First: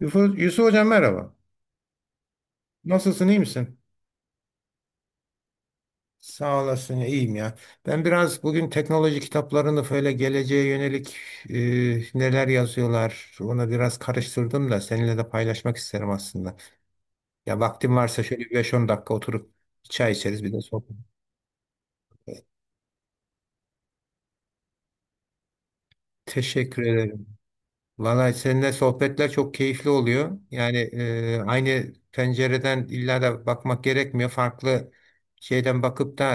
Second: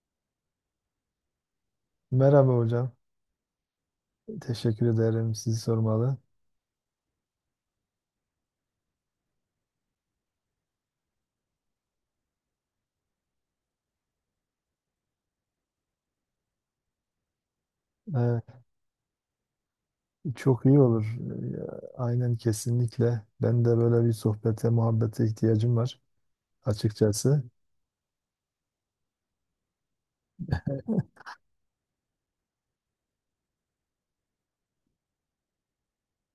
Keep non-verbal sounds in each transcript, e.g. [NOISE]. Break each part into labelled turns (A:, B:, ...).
A: Yusuf, Yusuf Hocam merhaba.
B: Merhaba hocam.
A: Nasılsın, iyi misin?
B: Teşekkür ederim sizi sormalı.
A: Sağ olasın, iyiyim ya. Ben biraz bugün teknoloji kitaplarını böyle geleceğe yönelik neler yazıyorlar ona biraz karıştırdım da seninle de paylaşmak isterim aslında. Ya vaktim varsa şöyle
B: Evet,
A: bir 5-10 dakika oturup çay içeriz bir de
B: çok iyi
A: sohbet.
B: olur. Aynen kesinlikle. Ben de böyle bir sohbete, muhabbete ihtiyacım var
A: Teşekkür ederim.
B: açıkçası.
A: Vallahi seninle sohbetler çok keyifli oluyor. Yani aynı pencereden illa da bakmak gerekmiyor. Farklı şeyden bakıp da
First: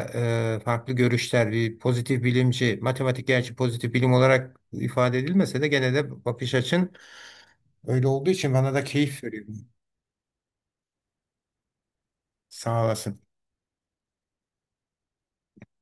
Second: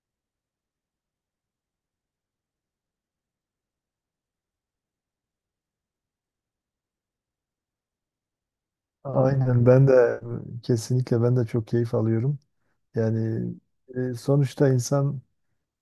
A: farklı görüşler, bir pozitif bilimci, matematik gerçi pozitif bilim olarak ifade edilmese de gene de bakış açın öyle olduğu için bana da keyif veriyor.
B: Aynen ben de kesinlikle ben de çok keyif alıyorum.
A: Sağ olasın.
B: Yani sonuçta insan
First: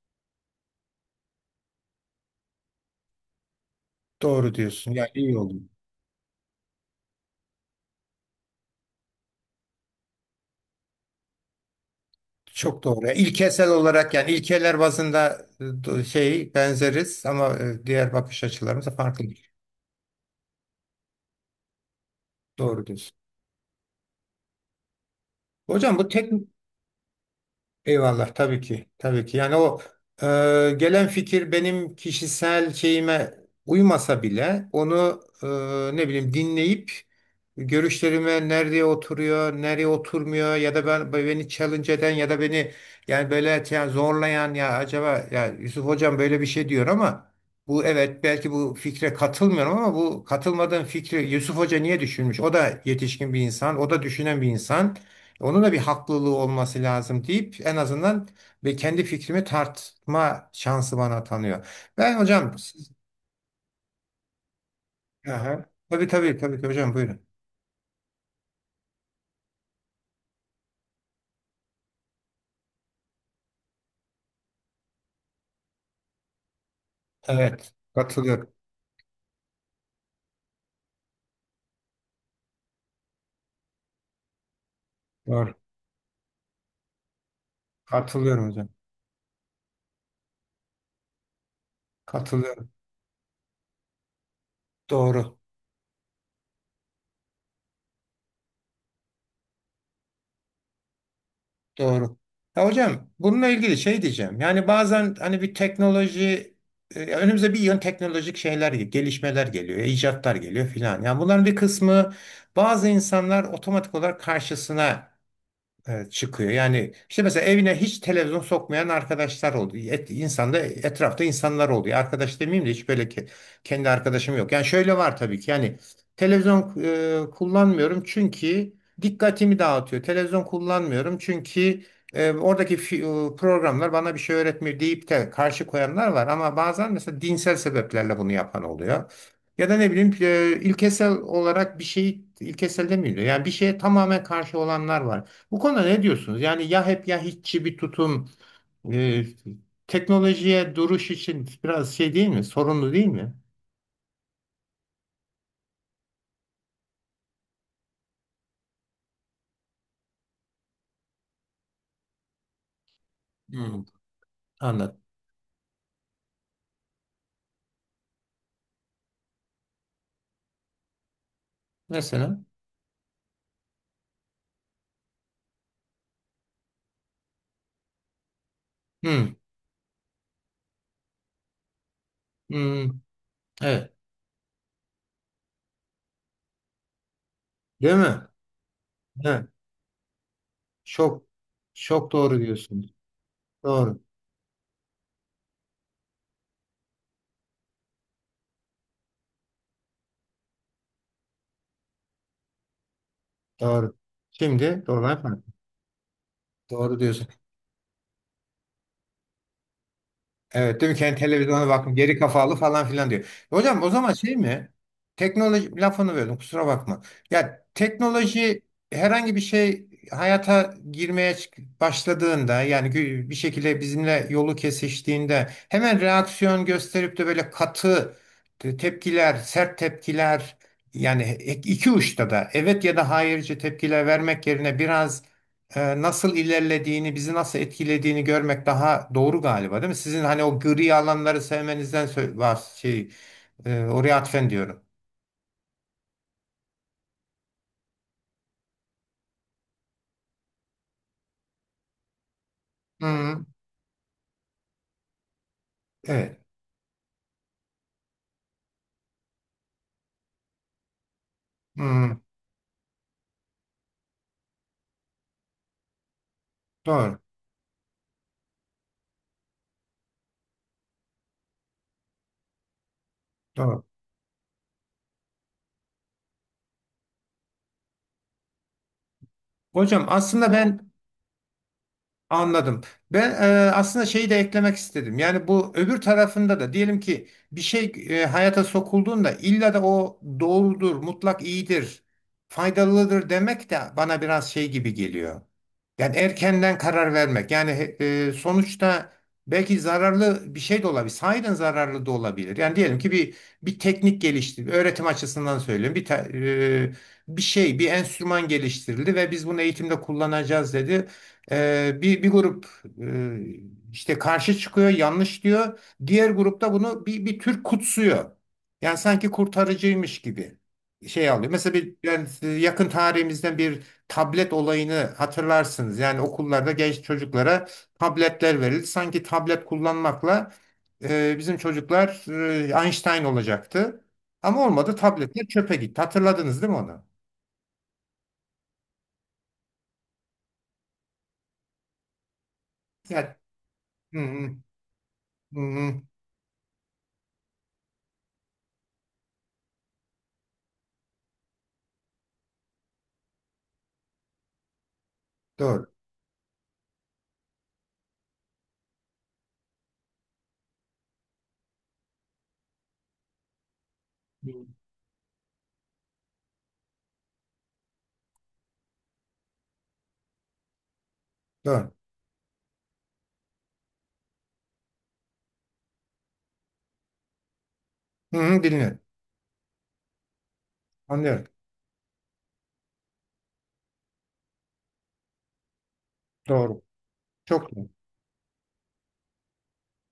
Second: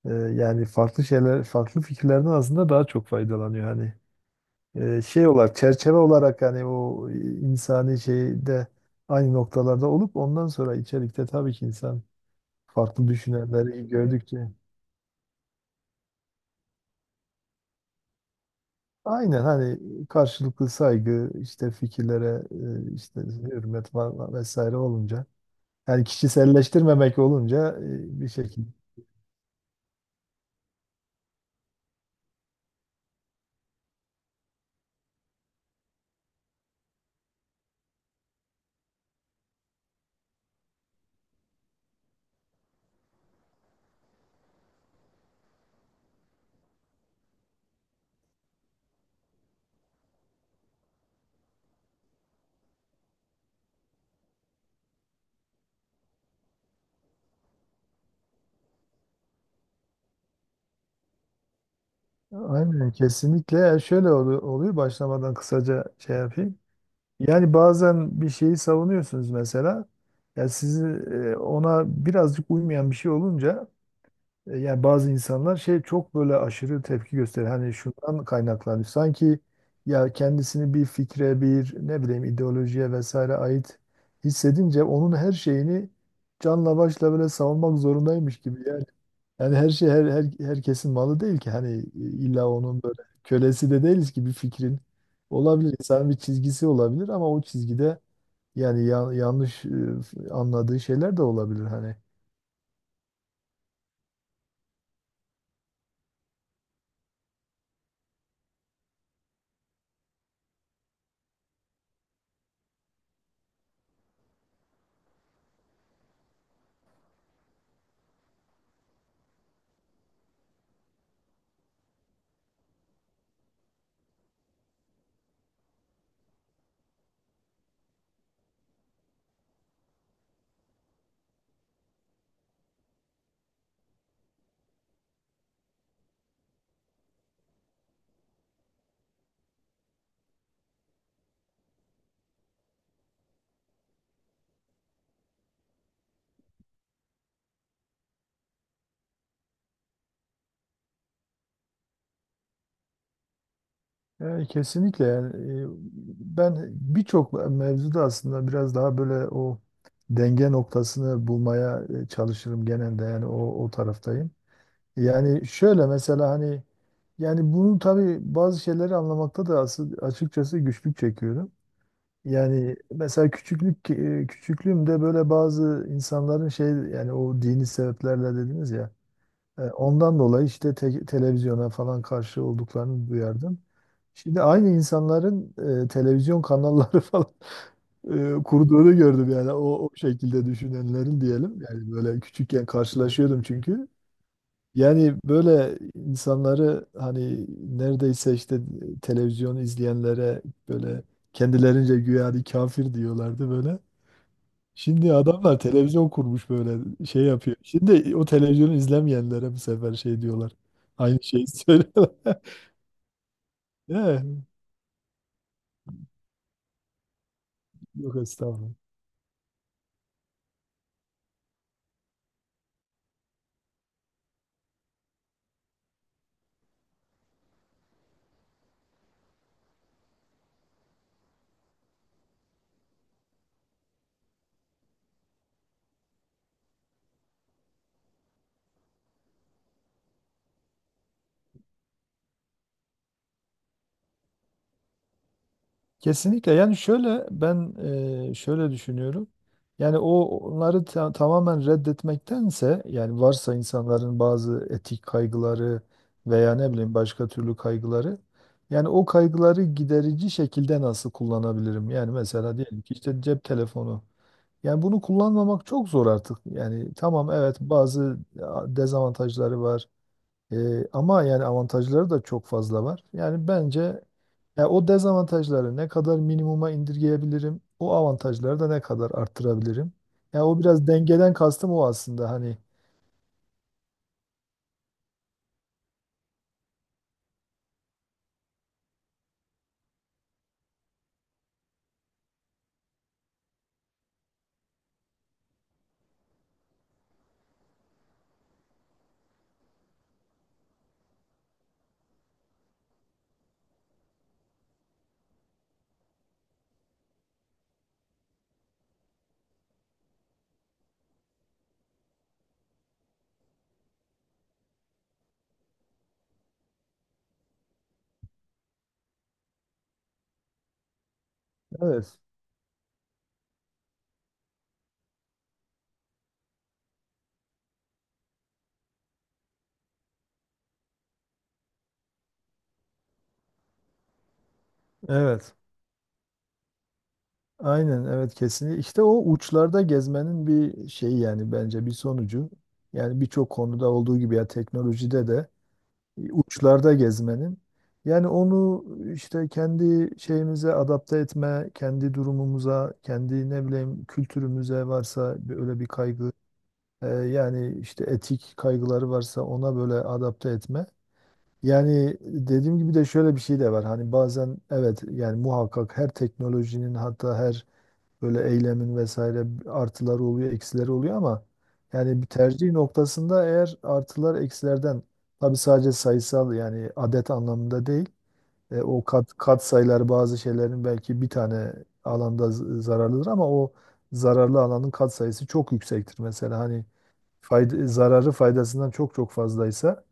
B: yani farklı şeyler, farklı fikirlerden aslında daha çok faydalanıyor. Hani
A: Doğru diyorsun. Yani
B: şey
A: iyi oldu.
B: olarak, çerçeve olarak hani o insani şeyde aynı noktalarda olup ondan sonra içerikte tabii ki insan
A: Çok doğru.
B: farklı
A: Yani İlkesel
B: düşünenleri
A: olarak, yani
B: gördükçe.
A: ilkeler bazında şey benzeriz ama diğer bakış açılarımız da farklı.
B: Aynen hani karşılıklı saygı, işte fikirlere,
A: Doğru diyorsun.
B: işte hürmet falan vesaire olunca.
A: Hocam
B: Yani
A: bu tek.
B: kişiselleştirmemek olunca bir
A: Eyvallah, tabii
B: şekilde.
A: ki tabii ki, yani o e, gelen fikir benim kişisel şeyime uymasa bile onu, ne bileyim, dinleyip görüşlerime nerede oturuyor nereye oturmuyor, ya da ben beni challenge eden ya da beni, yani böyle yani zorlayan, ya acaba ya Yusuf hocam böyle bir şey diyor ama bu, evet belki bu fikre katılmıyorum ama bu katılmadığım fikri Yusuf Hoca niye düşünmüş? O da yetişkin bir insan, o da düşünen bir insan. Onun da bir haklılığı olması lazım deyip en azından ve kendi fikrimi tartma şansı bana tanıyor. Ben hocam siz,
B: Aynen kesinlikle. Yani şöyle oluyor başlamadan
A: aha,
B: kısaca
A: tabii
B: şey
A: tabii
B: yapayım.
A: tabii ki hocam buyurun.
B: Yani bazen bir şeyi savunuyorsunuz mesela. Ya sizi ona birazcık uymayan bir şey olunca. Yani bazı insanlar şey çok böyle aşırı tepki gösterir. Hani
A: Evet,
B: şundan
A: katılıyorum.
B: kaynaklanıyor. Sanki ya kendisini bir fikre, bir ne bileyim ideolojiye vesaire ait hissedince onun her
A: Doğru.
B: şeyini canla başla böyle savunmak zorundaymış
A: Katılıyorum
B: gibi
A: hocam.
B: yani. Yani her şey herkesin malı değil ki. Hani illa
A: Katılıyorum.
B: onun böyle kölesi de değiliz ki bir fikrin.
A: Doğru.
B: Olabilir insanın bir çizgisi olabilir ama o çizgide yani yanlış anladığı şeyler de olabilir hani.
A: Doğru. Ya hocam bununla ilgili şey diyeceğim. Yani bazen hani bir teknoloji, önümüze bir yön teknolojik şeyler, gelişmeler geliyor, icatlar geliyor filan. Yani bunların bir kısmı, bazı insanlar otomatik olarak karşısına evet, çıkıyor. Yani işte mesela evine hiç televizyon sokmayan arkadaşlar oldu. Et, insanda, etrafta insanlar oluyor. Arkadaş demeyeyim de, hiç böyle kendi arkadaşım yok. Yani şöyle var tabii ki. Yani televizyon kullanmıyorum çünkü dikkatimi dağıtıyor. Televizyon kullanmıyorum çünkü oradaki programlar bana bir şey öğretmiyor deyip de karşı koyanlar var. Ama bazen mesela dinsel sebeplerle bunu yapan oluyor. Ya da ne bileyim ilkesel olarak bir şeyi, ilkesel demiyor. Yani bir şeye tamamen karşı olanlar var. Bu konuda ne diyorsunuz? Yani ya hep ya hiççi bir tutum, e, teknolojiye duruş için biraz şey değil mi? Sorunlu değil mi?
B: Yani kesinlikle yani e, ben birçok mevzuda aslında biraz daha böyle o denge noktasını bulmaya çalışırım genelde yani o
A: Hmm.
B: taraftayım.
A: Anlat.
B: Yani şöyle mesela hani yani bunu tabii bazı şeyleri anlamakta da asıl açıkçası güçlük çekiyorum.
A: Mesela.
B: Yani mesela küçüklüğümde böyle bazı insanların şey yani o dini sebeplerle dediniz ya.
A: Hmm,
B: Ondan dolayı işte televizyona falan karşı
A: hmm,
B: olduklarını duyardım.
A: evet.
B: Şimdi aynı insanların televizyon kanalları [LAUGHS] falan
A: Değil mi?
B: kurduğunu gördüm
A: Evet.
B: yani o şekilde düşünenlerin
A: Çok
B: diyelim. Yani
A: çok
B: böyle
A: doğru
B: küçükken
A: diyorsunuz.
B: karşılaşıyordum çünkü.
A: Doğru.
B: Yani böyle insanları hani neredeyse işte televizyon izleyenlere böyle kendilerince güya hani kafir diyorlardı böyle.
A: Doğru. Şimdi doğru
B: Şimdi
A: yapma.
B: adamlar televizyon kurmuş böyle
A: Doğru
B: şey
A: diyorsunuz.
B: yapıyor. Şimdi o televizyonu izlemeyenlere bu sefer şey diyorlar.
A: Evet değil mi? Kendi
B: Aynı şeyi
A: televizyona bakın,
B: söylüyorlar.
A: geri
B: [LAUGHS]
A: kafalı falan filan diyor. Hocam o zaman şey
B: Eh,
A: mi? Teknoloji lafını böldüm, kusura bakma. Ya
B: Yok
A: teknoloji
B: estağfurullah.
A: herhangi bir şey hayata girmeye başladığında, yani bir şekilde bizimle yolu kesiştiğinde hemen reaksiyon gösterip de böyle katı tepkiler, sert tepkiler, yani iki uçta da evet ya da hayırcı tepkiler vermek yerine biraz nasıl ilerlediğini, bizi nasıl etkilediğini görmek daha doğru galiba, değil mi? Sizin hani o gri alanları sevmenizden şey, oraya atfen diyorum.
B: Kesinlikle yani şöyle ben şöyle düşünüyorum. Yani o onları tamamen reddetmektense yani
A: Hı,
B: varsa insanların bazı etik kaygıları
A: evet.
B: veya ne bileyim başka türlü kaygıları yani o kaygıları giderici şekilde nasıl kullanabilirim? Yani
A: Hı,
B: mesela diyelim ki işte cep telefonu. Yani bunu kullanmamak çok zor artık. Yani
A: doğru.
B: tamam evet bazı dezavantajları var. Ama yani avantajları da çok fazla var. Yani
A: Doğru.
B: bence ya o dezavantajları ne kadar minimuma indirgeyebilirim, o avantajları da ne kadar arttırabilirim.
A: Hocam
B: Ya
A: aslında
B: o biraz
A: ben
B: dengeden kastım o aslında hani.
A: anladım. Ben aslında şeyi de eklemek istedim. Yani bu öbür tarafında da, diyelim ki bir şey hayata sokulduğunda illa da o doğrudur, mutlak iyidir, faydalıdır demek de bana biraz şey gibi geliyor. Yani erkenden karar vermek. Yani sonuçta belki zararlı bir şey de olabilir. Sahiden zararlı da olabilir. Yani diyelim ki bir teknik geliştirildi, öğretim açısından söylüyorum. Bir şey, bir enstrüman geliştirildi ve biz bunu eğitimde kullanacağız dedi. Bir grup işte karşı çıkıyor, yanlış diyor. Diğer grupta bunu bir tür kutsuyor. Yani sanki kurtarıcıymış gibi şey alıyor. Mesela bir,
B: Evet.
A: yani yakın tarihimizden bir tablet olayını hatırlarsınız. Yani okullarda genç çocuklara tabletler verildi. Sanki tablet kullanmakla bizim çocuklar Einstein olacaktı. Ama olmadı, tabletler
B: Evet.
A: çöpe gitti. Hatırladınız değil mi onu?
B: Aynen evet kesinlikle. İşte o uçlarda gezmenin bir şeyi yani bence bir sonucu. Yani
A: Yani,
B: birçok konuda olduğu
A: hı
B: gibi ya
A: hı,
B: teknolojide de
A: hı hı,
B: uçlarda gezmenin. Yani onu işte kendi şeyimize adapte etme, kendi durumumuza, kendi ne bileyim kültürümüze varsa öyle bir
A: doğru.
B: kaygı, yani işte etik kaygıları varsa ona böyle adapte etme. Yani dediğim gibi de şöyle bir şey de var. Hani bazen evet yani muhakkak her teknolojinin hatta her böyle eylemin vesaire artıları oluyor, eksileri oluyor ama
A: Doğru.
B: yani bir tercih noktasında eğer artılar eksilerden tabii sadece sayısal yani adet anlamında değil.
A: Hı hı, dinliyorum.
B: O kat sayıları bazı şeylerin belki bir
A: Anlıyorum.
B: tane alanda zararlıdır ama o zararlı alanın kat sayısı çok yüksektir. Mesela
A: Doğru.
B: hani
A: Çok
B: fayda,
A: doğru.
B: zararı faydasından çok çok fazlaysa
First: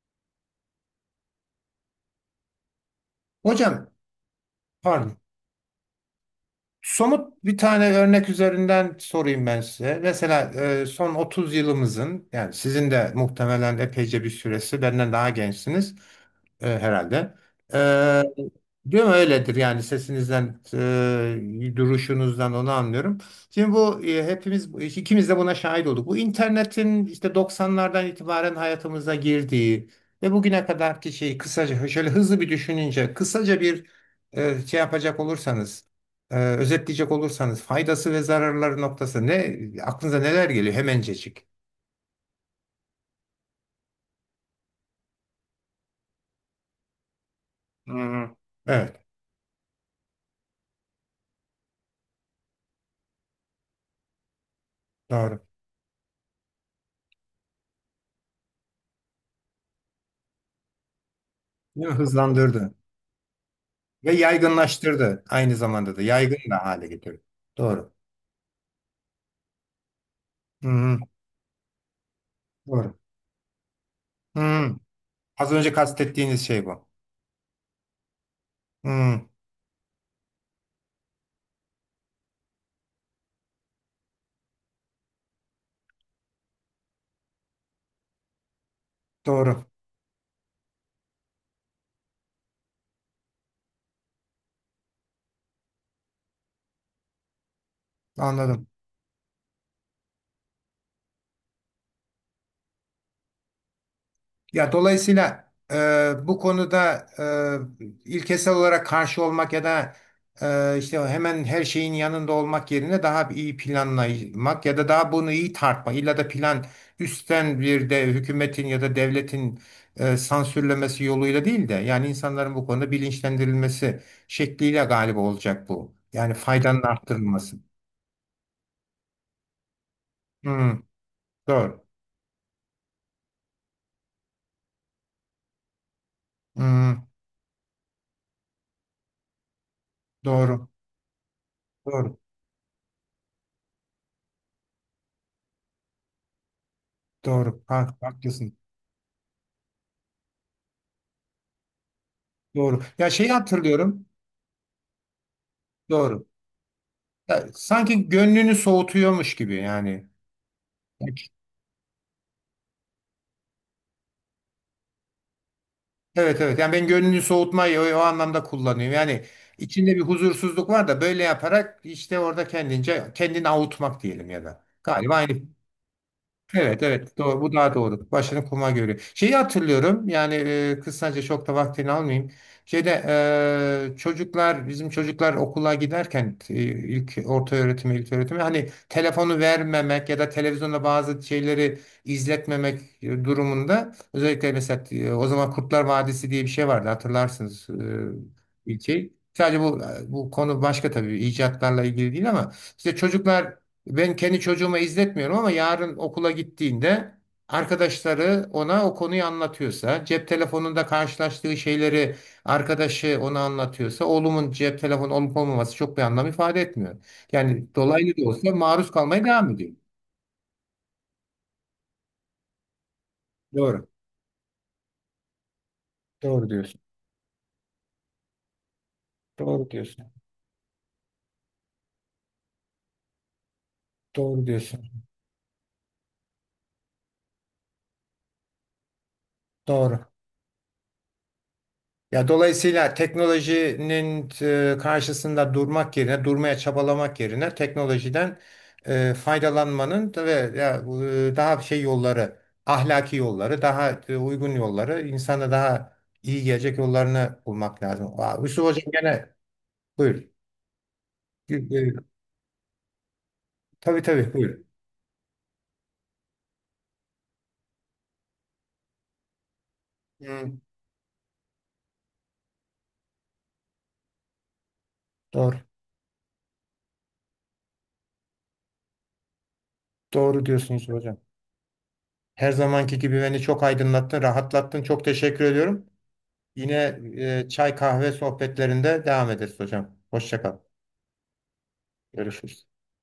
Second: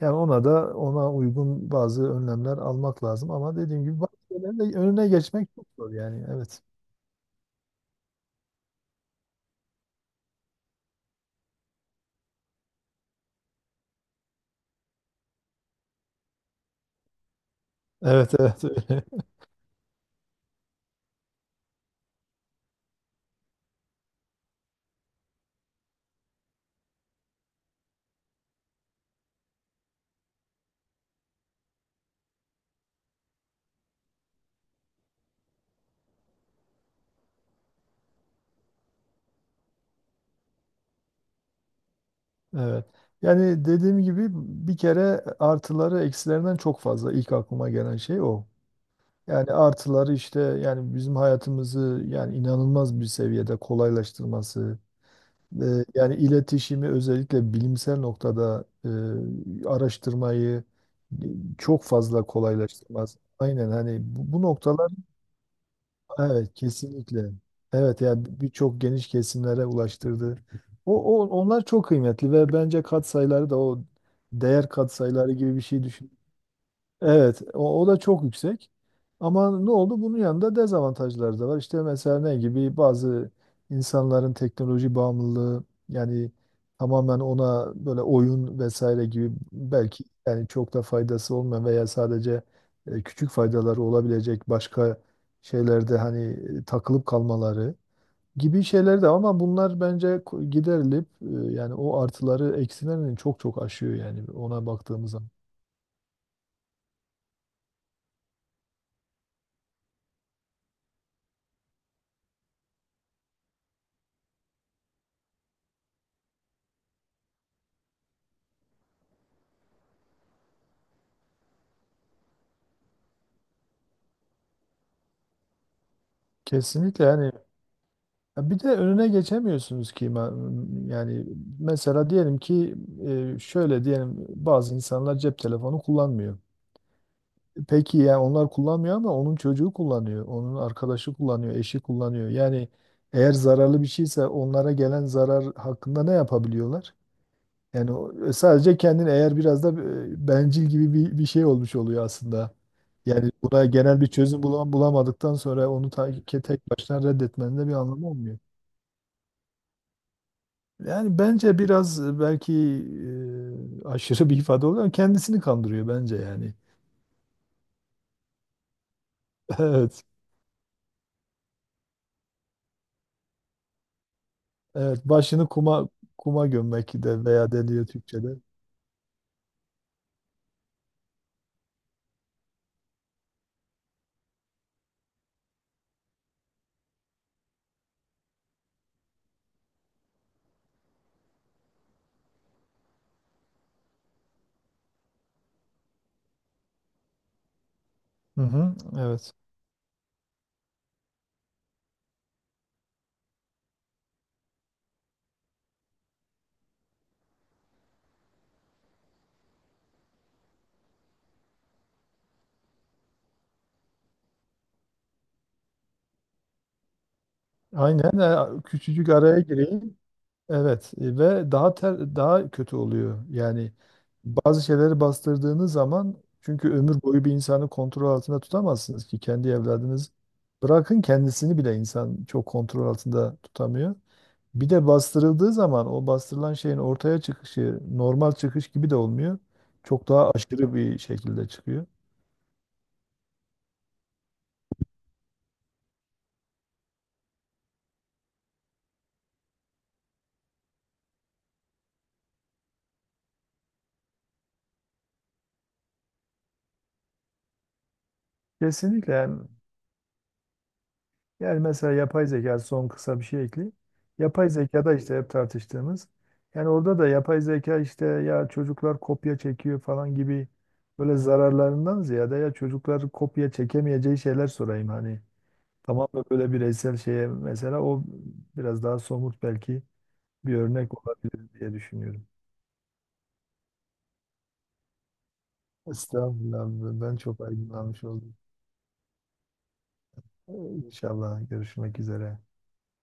B: yani ona uygun bazı önlemler almak lazım ama dediğim
A: Hocam,
B: gibi bazı şeylerin de önüne
A: pardon.
B: geçmek çok zor yani evet.
A: Somut bir tane örnek üzerinden sorayım ben size. Mesela son 30 yılımızın, yani sizin de muhtemelen epeyce bir süresi, benden daha gençsiniz. E, herhalde.
B: Evet evet.
A: E, Diyorum
B: [LAUGHS]
A: öyledir yani, sesinizden, duruşunuzdan onu anlıyorum. Şimdi bu hepimiz, ikimiz de buna şahit olduk. Bu internetin işte 90'lardan itibaren hayatımıza girdiği ve bugüne kadarki şeyi, kısaca, şöyle hızlı bir düşününce, kısaca bir şey yapacak olursanız, özetleyecek olursanız faydası ve zararları noktası ne, aklınıza neler geliyor hemencecik?
B: Evet. Yani dediğim gibi bir kere artıları eksilerinden çok fazla ilk aklıma
A: Hı
B: gelen şey
A: hı.
B: o.
A: Evet,
B: Yani artıları işte yani bizim hayatımızı yani inanılmaz bir seviyede kolaylaştırması,
A: doğru.
B: yani iletişimi özellikle bilimsel noktada araştırmayı e, çok
A: Değil mi?
B: fazla
A: Hızlandırdı.
B: kolaylaştırmaz. Aynen hani
A: Ve
B: bu noktalar.
A: yaygınlaştırdı. Aynı zamanda da yaygın
B: Evet
A: da hale getirdi.
B: kesinlikle.
A: Doğru.
B: Evet yani birçok geniş kesimlere ulaştırdı.
A: Hı hı,
B: O, o onlar çok kıymetli ve bence
A: doğru.
B: katsayıları da o
A: Hı
B: değer
A: hı.
B: katsayıları
A: Az
B: gibi bir
A: önce
B: şey.
A: kastettiğiniz şey bu.
B: Evet, o da çok yüksek.
A: Hı,
B: Ama ne oldu? Bunun yanında dezavantajları da var. İşte mesela ne gibi bazı insanların teknoloji bağımlılığı yani tamamen ona böyle oyun vesaire gibi
A: doğru.
B: belki yani çok da faydası olmayan veya sadece küçük faydaları olabilecek başka şeylerde hani takılıp kalmaları gibi
A: Anladım.
B: şeyler de var ama bunlar bence giderilip yani o artıları eksilerini çok çok aşıyor yani ona
A: Ya
B: baktığımız zaman.
A: dolayısıyla bu konuda ilkesel olarak karşı olmak ya da işte hemen her şeyin yanında olmak yerine daha bir iyi planlamak ya da daha bunu iyi tartmak. İlla da plan, üstten bir de hükümetin ya da devletin sansürlemesi yoluyla değil de, yani insanların bu konuda bilinçlendirilmesi şekliyle galiba olacak bu. Yani faydanın
B: Kesinlikle yani.
A: arttırılması.
B: Ya bir de önüne geçemiyorsunuz ki
A: Hmm,
B: yani
A: doğru.
B: mesela diyelim ki şöyle diyelim bazı insanlar cep telefonu kullanmıyor.
A: Hmm,
B: Peki ya onlar kullanmıyor ama onun çocuğu kullanıyor, onun
A: doğru.
B: arkadaşı kullanıyor, eşi
A: Doğru.
B: kullanıyor. Yani eğer zararlı bir şeyse onlara gelen zarar hakkında ne yapabiliyorlar?
A: Doğru. Ha,
B: Yani
A: haklısın.
B: sadece kendini eğer biraz da bencil gibi bir şey olmuş oluyor aslında.
A: Doğru. Ya
B: Yani
A: şeyi
B: buna genel
A: hatırlıyorum.
B: bir çözüm bulamadıktan sonra onu ta-
A: Doğru.
B: tek başına
A: Ya,
B: reddetmenin de bir anlamı
A: sanki
B: olmuyor.
A: gönlünü soğutuyormuş gibi yani.
B: Yani bence biraz belki aşırı bir ifade oluyor ama kendisini kandırıyor bence
A: Evet
B: yani.
A: evet. Yani ben gönlünü soğutmayı o, o anlamda kullanıyorum. Yani
B: [LAUGHS]
A: içinde bir
B: Evet.
A: huzursuzluk var da böyle yaparak işte orada kendince kendini avutmak diyelim ya da.
B: Evet.
A: Galiba aynı.
B: Başını kuma
A: Evet
B: gömmek
A: evet,
B: de
A: doğru,
B: veya
A: bu daha
B: deniyor
A: doğru.
B: Türkçe'de.
A: Başını kuma görüyor. Şeyi hatırlıyorum, yani kısaca çok da vaktini almayayım. Şeyde e, çocuklar bizim çocuklar okula giderken, ilk öğretime, hani telefonu vermemek ya da televizyonda bazı şeyleri izletmemek durumunda, özellikle mesela o zaman Kurtlar Vadisi diye bir şey vardı, hatırlarsınız
B: Hı hı,
A: ilçeyi.
B: evet.
A: Sadece bu bu konu başka tabii icatlarla ilgili değil ama işte çocuklar, ben kendi çocuğuma izletmiyorum ama yarın okula gittiğinde arkadaşları ona o konuyu anlatıyorsa, cep telefonunda karşılaştığı şeyleri arkadaşı ona anlatıyorsa, oğlumun cep telefonu olup olmaması çok bir anlam ifade etmiyor. Yani dolaylı
B: Aynen.
A: da olsa
B: e,
A: maruz
B: Küçücük
A: kalmaya
B: araya
A: devam ediyor.
B: gireyim. Evet. Ve daha kötü oluyor. Yani
A: Doğru.
B: bazı şeyleri bastırdığınız zaman
A: Doğru
B: çünkü
A: diyorsun.
B: ömür boyu bir insanı kontrol altında tutamazsınız ki kendi
A: Doğru diyorsun.
B: evladınız. Bırakın kendisini bile insan çok kontrol altında tutamıyor.
A: Doğru
B: Bir de
A: diyorsun.
B: bastırıldığı zaman o bastırılan şeyin ortaya çıkışı normal çıkış gibi de olmuyor.
A: Doğru.
B: Çok daha aşırı bir şekilde çıkıyor.
A: Ya dolayısıyla teknolojinin karşısında durmak yerine, durmaya çabalamak yerine teknolojiden faydalanmanın da ve ya, daha şey yolları, ahlaki yolları, daha uygun yolları, insana daha iyi gelecek yollarını bulmak lazım. Aa, Yusuf Hocam
B: Kesinlikle
A: gene
B: yani,
A: buyur. E,
B: yani
A: e,
B: mesela yapay zeka son kısa bir şey ekleyeyim.
A: Tabii tabii
B: Yapay
A: buyur.
B: zekada işte hep tartıştığımız yani orada da yapay zeka işte ya çocuklar kopya çekiyor falan gibi
A: Hmm.
B: böyle zararlarından ziyade ya çocuklar kopya çekemeyeceği şeyler sorayım hani
A: Doğru.
B: tamamen böyle bireysel şeye mesela o biraz daha somut belki
A: Doğru
B: bir
A: diyorsun Yusuf
B: örnek
A: Hocam.
B: olabilir diye düşünüyorum.
A: Her zamanki gibi beni çok aydınlattın, rahatlattın. Çok teşekkür ediyorum.
B: Estağfurullah.
A: Yine
B: Ben çok
A: çay
B: aydınlanmış
A: kahve
B: oldum.
A: sohbetlerinde devam ederiz hocam. Hoşça
B: Ee,
A: kal.
B: İnşallah görüşmek üzere.
A: Görüşürüz.